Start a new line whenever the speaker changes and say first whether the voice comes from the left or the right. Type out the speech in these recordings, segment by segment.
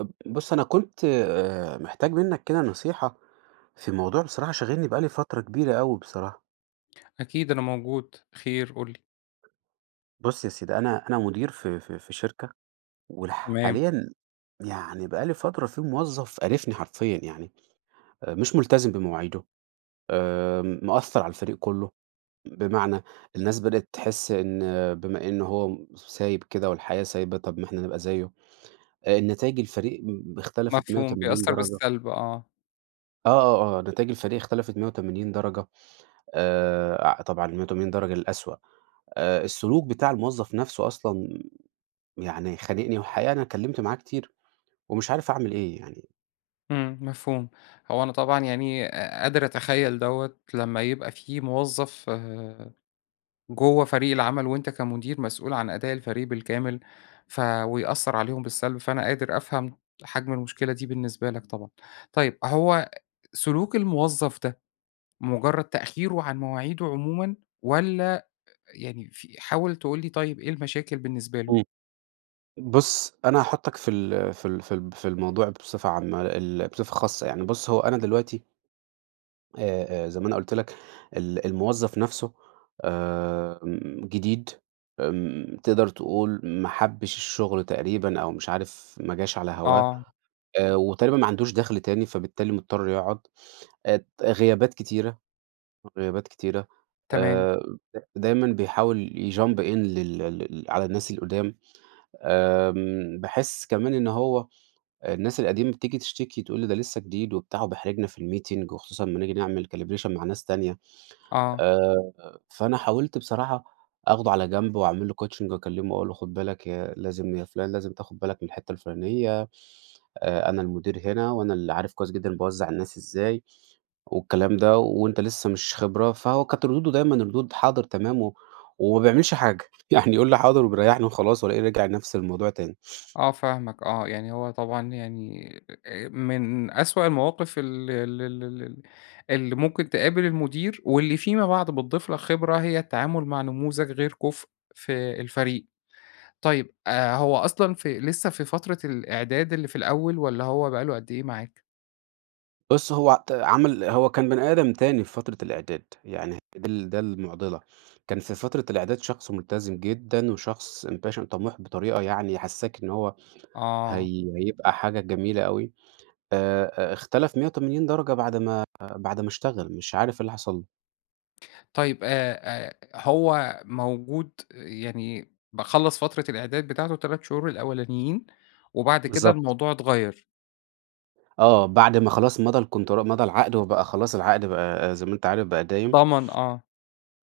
right: اب بُص، أنا كنت آآ محتاج منّك كده نصيحة في موضوع بصراحة شاغلني بقى لي فترة كبيرة أوي بصراحة.
left: أكيد، أنا موجود. خير قُل لي.
right: بُص يا سيدي، أنا أنا مُدير في في في شركة وال
left: تمام.
right: حاليًا يعني بقى لي فترة في موظّف قارفني حرفيًا. يعني أ مش مُلتزم بمواعيده، آآ م مأثّر على الفريق كُلّه، بمعنى الناس بدأت تحِس إن بما إن هو م س سايب كده والحياة سايبة، طب ما إحنا نبقى زيّه. آآ نتايج الفريق م ب اختلفت مِيّة
left: مفهوم.
right: وتمانين
left: بيأثّر
right: درجة.
left: بالسلب آه.
right: آه، آه، آه. نتايج الفريق اختلفت مِيّة وتمانين درجة. آآ أع طبعًا المِيّة وتمانين درجة للأسوأ. أ السلوك بتاع الموظّف نفسه أصلًا يعني خانقني، وحقيقة أنا اتكلّمت معاه كتير، ومش عارف أعمل إيه يعني؟
left: إمم، مفهوم. هو أنا طبعًا يعني أ قادر أتخيّل دوّة، لمّا يبقى في موظّف جوّه فريق العمل وأنت كمدير مسؤول عن أداء الفريق بالكامل، ف ويأثّر عليهم بالسلب. فأنا قادر أفهم حجم المشكلة دي بالنسبة لك طبعًا. طيب، هو سلوك الموظّف ده، مُجرّد تأخيره عن مواعيده عمومًا، والّا أ يعني في حاول تقول لي طيب إيه المشاكل بالنسبة له؟
right: إمم. بُص، أنا هاحُطّك في ال في ال في ال في الموضوع بصفة عامة. ال بصفة خاصة. يعني بُص، هو أنا دلوقتي آآ أ زي ما أنا قُلت لك ال الموظّف نفسه آمم جديد. آمم تقدر تقول ما حبّش الشغل تقريبًا، أو مش عارف ما جاش على هواه.
left: آه.
right: أ وتقريبًا ما عندوش دَخْل تاني فبالتالي مضطر يقعد. ات غيابات كتيرة، غيابات كتيرة.
left: تمام.
right: آآ [unintelligible] دايمًا بيحاول يjump in لل ال على الناس القُدام. آمم باحِس كمان إن هو الناس القديمة بتيجي تشتكي، تقول لي ده لسّه جديد وبتاع وبيحرجنا في الmeeting، وخصوصّا أمّا نيجي نعمل calibration مع ناس تانية.
left: آه.
right: آآ فأنا حاولت بصراحة أخده على جنب، واعمل له coaching واكلّمه واقول له خُد بالك يا لازم يا فُلان لازم تاخُد بالك من الحتّة الفُلانية. أ أنا المدير هنا، وأنا اللي عارف كويس جدًا أنا باوزّع الناس إزاي، والكلام ده وأنت لسّه مش خبرة. فهو كانت ردوده دايمًا، ردود حاضر، تمام و وما بيعملش حاجة. يعني يقول لي حاضر وبيريّحني وخلاص، والاقيه رجع نفس الموضوع تاني.
left: آه فاهمك آه. يعني هو طبعًا يعني أ من أسوأ المواقف ال ال ال ال اللي ممكن تقابل المدير، واللي فيما بعد بتضيف لك خبرة، هي التعامل مع نموذج غير كُفء في الفريق. طيب، أ هو أصلًا في لسّه في فترة الإعداد اللي في الأول، والّا هو بقى له قد إيه معاك؟
right: بُص هو عت عمل هو كان بني آدم تاني في فترة الإعداد، يعني دي ال ده المُعضِلة، كان في فترة الإعداد شخص ملتزم جدًا وشخص Passion طَموح بطريقة يعني، يحسِّسك إن هو
left: آه.
right: هي هيبقى حاجة جميلة أوي، آآ، أ إختلف مِيَّة وتمانين درجة بعد ما بعد ما إشتغل، مش عارف إيه اللي حَصل له!
left: طيب، آآ، آآ، هو موجود، يعني با خلَّص فترة الإعداد بتاعته ال3 شهور الأوّلانيين وبعد كده
right: بالضبط.
left: الموضوع اتغيّر.
right: آه، بعد ما خلاص مضَى الContra مضَى العَقد، وبقى خلاص العَقد بقى زي ما أنت عارف بقى دايم.
left: ضَمَن، آه.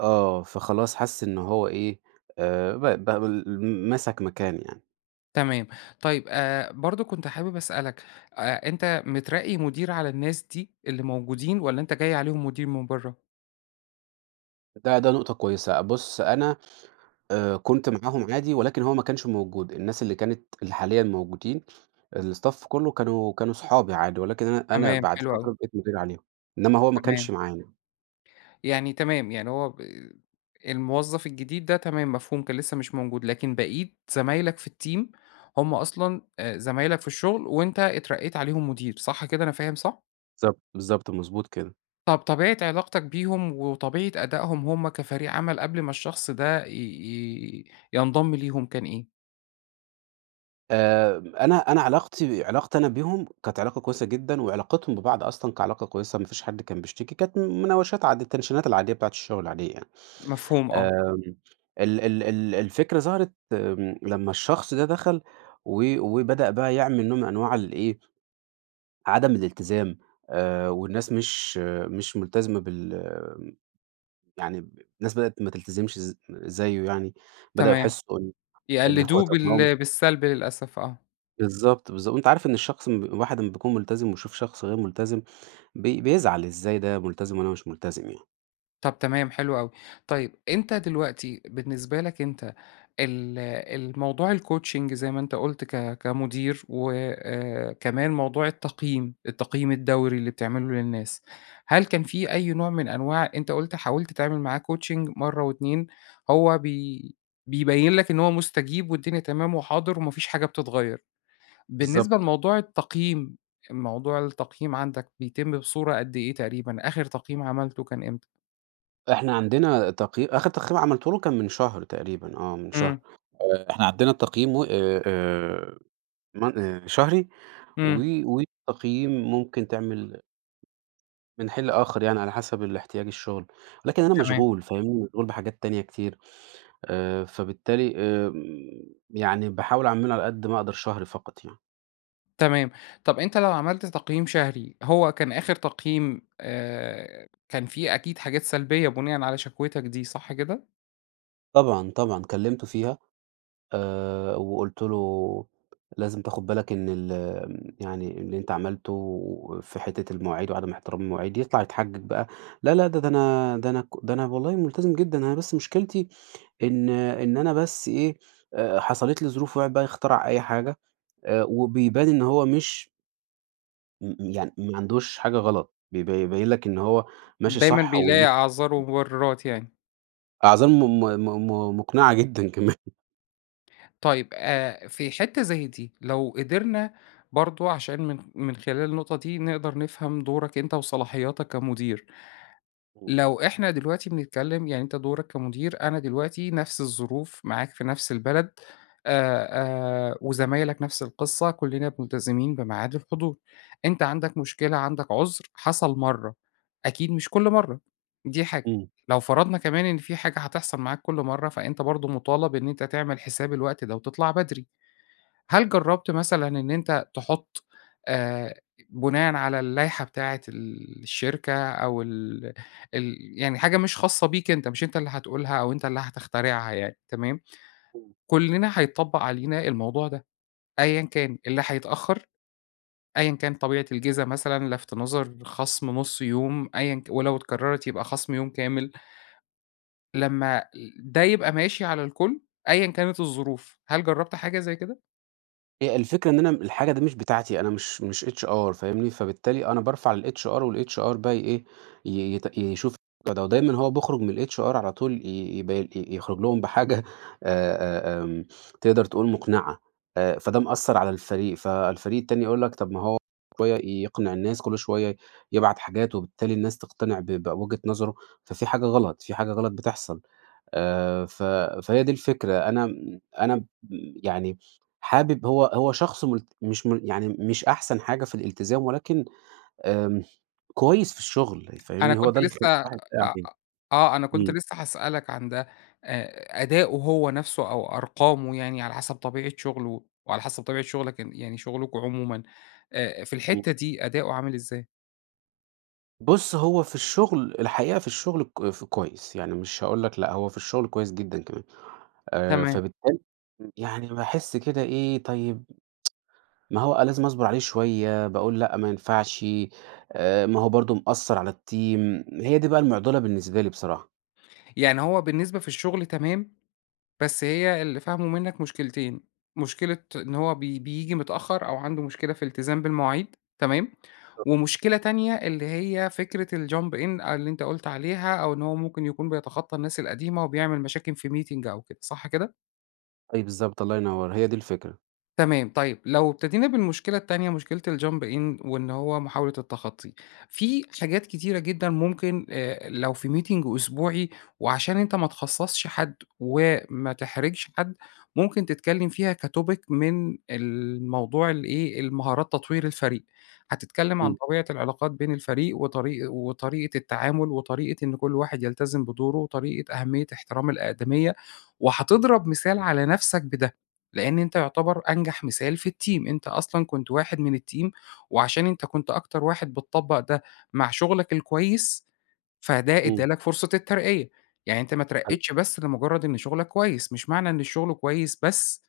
right: آه، فخلاص حَسّ إن هو إيه، آآ، ب بابل مسَك مكان يعني.
left: تمام. طيب آآ، برضه كنت حابب أسألك، آآ أنت مترقّي مدير على الناس دي اللي موجودين والّا أنت جاي عليهم مدير من برَّه؟
right: ده ده نُقطة كويّسة. بٌص، أنا آآ، كنت معاهم عادي ولكن هو ما كانش موجود، الناس اللي كانت، اللي حاليًا موجودين الStaff كُلّه كانوا كانوا صُحابي عادي، ولكن أنا أنا
left: تمام،
right: بَعْد
left: حلو
right: فترة
left: أوي.
right: بقيت مدير عليهم، إنّما هو ما
left: تمام.
right: كانش معانا.
left: يعني تمام، يعني هو ب الموظّف الجديد ده تمام، مفهوم، كان لسّه مش موجود لكن بقِيت زمايلك في الTeam هُم أصلًا آآ، زمايلك في الشغل وأنت اترقّيت عليهم مدير، صح كده، أنا فاهم صح؟
right: بالضبط، بالضبط .مضبوط كده.
left: طب طبيعة علاقتك بيهم، وطبيعة أدائهم هم كفريق عَمَل قبل ما الشخص ده ي ي ينضم ليهم كان إيه؟
right: آآ أنا أنا علاقتي علاقتي أنا بيهم، كانت علاقة كويسة جدًا، وعلاقتهم ببعض أصلًا كعلاقة كويسة ما فيش حد كان بيشتكي. كانت مناوشات عاد التنشينات العادية بتاعة الشغل العادية يعني.
left: مفهوم آه.
right: آمم ال ال ال الفكرة ظهرت آمم لمّا الشخص ده دخل و وبدأ بقى يعمل نوع من أنواع ال إيه، عدم الإلتزام آآ والناس مش مش مُلتزمة بال يعني ب الناس بدأت ما تلتزمش ز زيّه يعني. بدأوا
left: تمام.
right: يحسّوا إن إن هو
left: يقلِّدوه
right: طب ما هو مش
left: بال بالسلب للأسف آه.
right: بالضبط، بالضبط. وأنت عارف إن الشخص م الواحد لمّا بيكون مُلتزم، ويشوف شخص غير مُلتزم بي بيزعل. إزاي ده ملتزم وأنا مش ملتزم يعني؟!
left: طب تمام، حلو أوي. طيب، أنت دلوقتي بالنسبة لك أنت ال الموضوع الcoaching زي ما أنت قلُت ك كمُدير، وآآ كمان موضوع التقييم. التقييم الدوري اللي بتعمله للناس. هل كان في أي نوع من أنواع أنت قُلت حاولت تعمل معاه coaching مرّة و2 هو بي بيبيّن لك إن هو مُستَجيب والدنيا تمام وحاضر، وما فيش حاجة بتتغيّر. بالنسبة
right: بالضبط.
left: لموضوع التقييم، موضوع التقييم عندك بيتم بصورة قد إيه تقريبًا؟ آخر تقييم عملته كان إمتى؟
right: إحنا عندنا تقيي آخر تقييم عملته له كان من شهر تقريبًا، آه من شهر،
left: إمم.
right: آآ إحنا عندنا التقييم و آآ آآ من آآ شهري و
left: إمم.
right: والتقييم ممكن تعمل من حين لآخر يعني على حسب الإحتياج الشغل، لكن أنا
left: تمام.
right: مشغول فاهمني؟ مشغول بحاجات تانية كتير، آآ فبالتالي آمم، يعني باحاول أعمله على قد ما أقدر شهري فقط يعني.
left: تمام. طب أنتَ لو عملت تقييم شهري، هو كان آخر تقييم، آآ كان في أكيد حاجات سلبية بناءً على شكوِتَك دي، صح كده؟
right: طبعًا، طبعًا كلمته فيها، آآ وقُلت له لازم تاخد بالك إن ال آمم، يعني اللي أنت عملته في حتّة المواعيد وعدم إحترام المواعيد، يطلع يتحجج بقى، لا لا ده ده أنا ده أنا ك ده أنا والله ملتزم جدًا، أنا بس مشكلتي إن إن أنا بس إيه، آآ حصلت لي ظروف ويقعد بقى يخترع أي حاجة، آآ وبيبان إن هو مش م م يعني ما عندوش حاجة غلط، بي يبين لك إن هو ماشي
left: دايمًا
right: صح و.
left: بيلاقي أعذار
right: [unintelligible]
left: ومبررات يعني.
right: أظن م م م م مُقنِعة جدًا كمان
left: طيب آآ، في حِتّة زي دي، لو قِدرنا برضه عشان من من خلال النقطة دي نقدر نفهَم دورك أنت وصلاحياتك كمدير.
right: امم.
left: لو إحنا دلوقتي بنتكلّم، يعني أنت دورك كمدير، أنا دلوقتي نفْس الظروف، معاك في نفْس البلد آآ، آآ، وزمايلك نفْس القِصّة كُلِّنا مُلتزمين بميعاد الحضور، أنت عندك مشكلة، عندك عُذر، حصل مرَّة أكيد مش كل مرَّة. دي حاجة.
right: إمم.
left: لو فرَضنا كمان إن في حاجة هتحصَل معاك كل مرَّة، فأنت برضه مُطالب إن أنت تعمل حساب الوقت ده وتطلَع بدري. هل جرّبت مثلًا إن أنت تحُط آآ بُناءً على اللايحة بتاعة ال الشركة أو ال ال يعني حاجة مش خاصة بيك أنت، مش أنت اللي هتقولها أو أنت اللي هتخترعها يعني، تمام؟
right: إمم.
left: كُلِّنا هيتطبّق علينا الموضوع ده، أيًا كان، اللي هيتأخر، أيًا كان طبيعة الجِزا مثلًا، لَفْت نَظَر، خَصم نُص يوم أيًا ك ولو اتكرَّرِت يبقى خَصم يوم كامِل. لمّا ده يبقى ماشي على الكُل، أيًا كانت الظروف، هل جرَّبت حاجة زي كده؟
right: هي الفكرة إن أنا م الحاجة دي مش بتاعتي، أنا مش مش HR فاهمني؟ فبالتالي أنا بارفع للHR والHR بقي ي إيه ي يت يشوف الموضوع ده، ودايمًا هو بيخرج من الHR على طول ي يب ي يُخرج لهم بحاجة أ أ آمم، تقدر تقول مقنعة، آآ فده مأثّر على الفريق، فالفريق التاني يقول لَك طب ما هو شوية يقنع الناس، كل شويّة يبعت حاجات وبالتالي الناس تقتنع ب بوِجهة نظره، ففي حاجة غلط، في حاجة غلط بتحصل، آآ ف فهي دي الفكرة أنا م أنا م يعني، حابب هو هو شخص مل مش مل يعني مش أحسن حاجة في الالتزام، ولكن آمم كويس في الشغل
left: أنا
right: فاهمني؟ هو
left: كنت
right: ده اللي يخلي
left: لسه
right: الواحد باقي
left: أ
right: عليه،
left: آه أنا كنت
right: إمم.
left: لسه هاسألك عن ده، أ أدائه هو نفسه أو أرقامه يعني على حسب طبيعة شغله، وعلى حسب طبيعة شغلك ان يعني شغلكم عمومًا، آآ في
right: إمم.
left: الحتة دي أداؤه عامل إزاي؟
right: بُص هو في الشغل، الحقيقة في الشغل ك ف كويس، يعني مش هاقول لَك لأ هو في الشغل كويس جدًا كمان، آآ
left: تمام.
right: فبالتالي يعني باحس كده إيه طيب، ما هو أنا لازم أصبر عليه شويّة، باقول لأ ما ينفعش، آآ ما هو برضو مأثّر على الteam هي دي بقى المعضلة بالنسبة لي بصراحة.
left: يعني هو بالنسبة في الشغل تمام، بس هي اللي فاهمُه مِنك مُشكلتين، مشكلة إن هو بي بييجي متأخر، أو عَنده مُشكلة في التزام بالمواعيد، تمام.
right: [unintelligible]
left: ومشكلة تانية، اللي هي فكرة الjump in أ اللي أنت قُلت عليها، أو إن هو مُمكن يكون بيتخطى الناس القديمة، وبيعمل مشاكل في meeting أو كده. صح كده؟
right: أي بالضبط الله ينور. هي دي الفكرة.
left: تمام طيب. لو ابتدينا بالمشكلة التانية، مُشكلة الjump in وإن هو مُحاولة التخطي في حاجات كتيرة جدًا مُمكن آآ لو في meeting أسبوعي وعشان أنت ما تخصَصش حد، وما تحرجش حد، مُمكن تتكلم فيها كtopic من الموضوع ال إيه المهارات تطوير الفريق. هتتكلم عن
right: إمم.
left: طبيعة العلاقات بين الفريق وطريق وطريقة التعامل، وطريقة إن كل واحد يلتزم بدوره، وطريقة أهمية احترام الأقدمية، وهتضرب مثال على نفسك بده. لأن أنت يُعتبر أنجح مثال في الteam أنت أصلًا كُنت واحد من الteam وعشان أنت كُنت أكتر واحد بتطبق ده مع شُغلك الكويس، فده ادّى
right: إمم.
left: لَك فُرصة الترقية، يعني أنت ما
right: حلو.
left: اترقيتش بس لمُجرد إن شُغلك كويس، مش معنى إن الشغل كويس بس،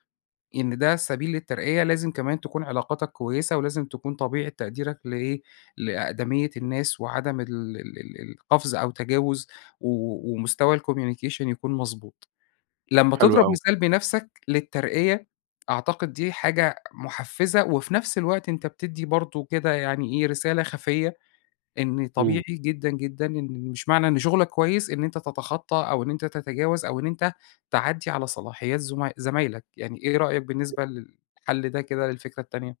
left: إن ده سبيل للترقية. لازم كمان تكون علاقاتك كويسة، ولازم تكون طبيعة تقديرك لإيه لأقدمية الناس وعدم ال ال القفز أو تجاوز و ومستوى الcommunication يكون مضبوط. لما
right: حلو
left: تضرب
right: أوي.
left: مثال بنفسك للترقية أعتقد دي حاجة مُحفزة، وفي نفس الوقت أنت بتدّي برضه كده يعني إيه رسالة خَفية إن طبيعي
right: إمم.
left: جدًا جدًا إن مش معنى إن شُغلك كويس إن أنت تتخطى، أو إن أنت تتجاوز أو إن أنت تعدّي على صلاحيات زُما زمايلك يعني إيه رأيك بالنسبة للحل ده كده للفكرة التانية؟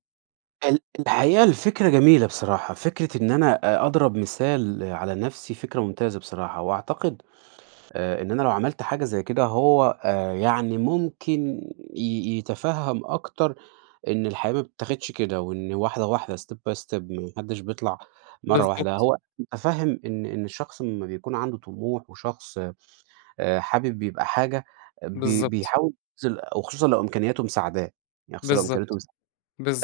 right: ال الحقيقة الفكرة جميلة بصراحة، فكرة إن أنا أ أضرب مثال على نفسي فكرة ممتازة بصراحة، وأعتقد آآ إن أنا لو عملت حاجة زي كده هو آآ يعني ممكن ي يتفَهَم أكتر إن الحياة ما بتتاخدش كده، وإن واحدة واحدة step by step، ما حدش بيطلع مرة واحدة، يعني
left: بالضبط.
right: هو متفهم إن إن الشخص لما بيكون عنده طموح، وشخص آآ حابب يبقى حاجة بي
left: بالضبط.
right: بيحاول يبذل وخصوصًا لو إمكانياته مساعداه، يعني خصوصًا لو إمكانياته
left: بالضبط،
right: مساع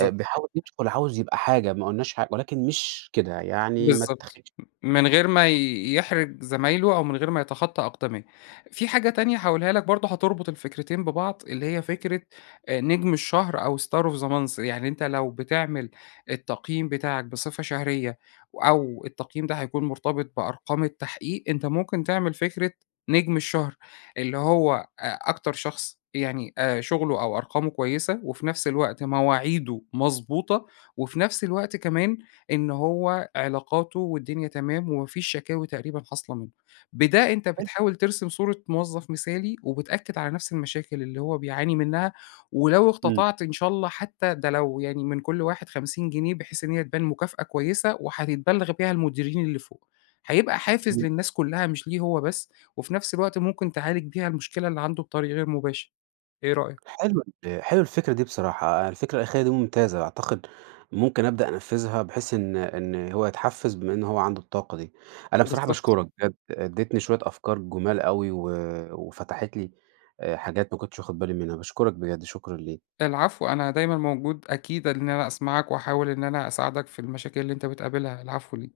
right: آآ بيحاول يدخل عاوز يبقى حاجة، ما قلناش ح ولكن مش كده يعني ما
left: بالضبط
right: تتاخدش
left: م من غير ما يحرج زمايله أو من غير ما يتخطى أقدميه، في حاجة تانية هاقولها لَك برضو هتربط الفكرتين ببعض اللي هي فكرة آآ نجم الشهر أو Star Of The Month، يعني أنتَ لو بتعمل التقييم بتاعك بصفة شهرية، أو التقييم ده هيكون مرتبط بأرقام التحقيق، أنتَ ممكن تعمل فكرة نجم الشهر، اللي هو أ أكتر شخص يعني آآ شغله أو أرقامه كويسة، وفي نفس الوقت مواعيده مضبوطة، وفي نفس الوقت كمان إن هو علاقاته والدنيا تمام ومافيش شكاوي تقريبًا حاصلة منه، بده أنتَ
right: حلو.
left: بتحاول ترسم صورة موظف مثالي، وبتأكد على نفس المشاكل اللي هو بيعاني منها، ولو
right: إمم.
left: اقتطعت إن شاء الله حتى ده لو يعني من كل واحد 50 جنيه، بحيث إن هي تبان مكافأة كويسة، وحتتبلغ بيها المديرين اللي فوق، هيبقى حافز
right: إمم.
left: للناس كلها مش ليه هو بس، وفي نفس الوقت ممكن تعالج بيها المشكلة اللي عنده بطريق غير مباشر. إيه رأيك؟
right: حلوة ال حلوة الفكرة دي بصراحة، يعني الفكرة الأخيرة دي ممتازة، أعتقد ممكن أبدأ أنفذها، بحيث إن إن هو يتحفز بما إن هو عنده الطاقة دي. أنا بصراحة
left: بالضبط.
right: باشكرك بجد، اديتني شوية أفكار جُمال أوي و وفتحت لي آآ حاجات ما كنتش واخد بالي منها. باشكرك بجد، شكرًا ليك.
left: العفو، أنا دايمًا موجود أكيد إن أنا أسمعك، وأحاول إن أنا أساعدك في المشاكل اللي أنتَ بتقابلها. العفو ل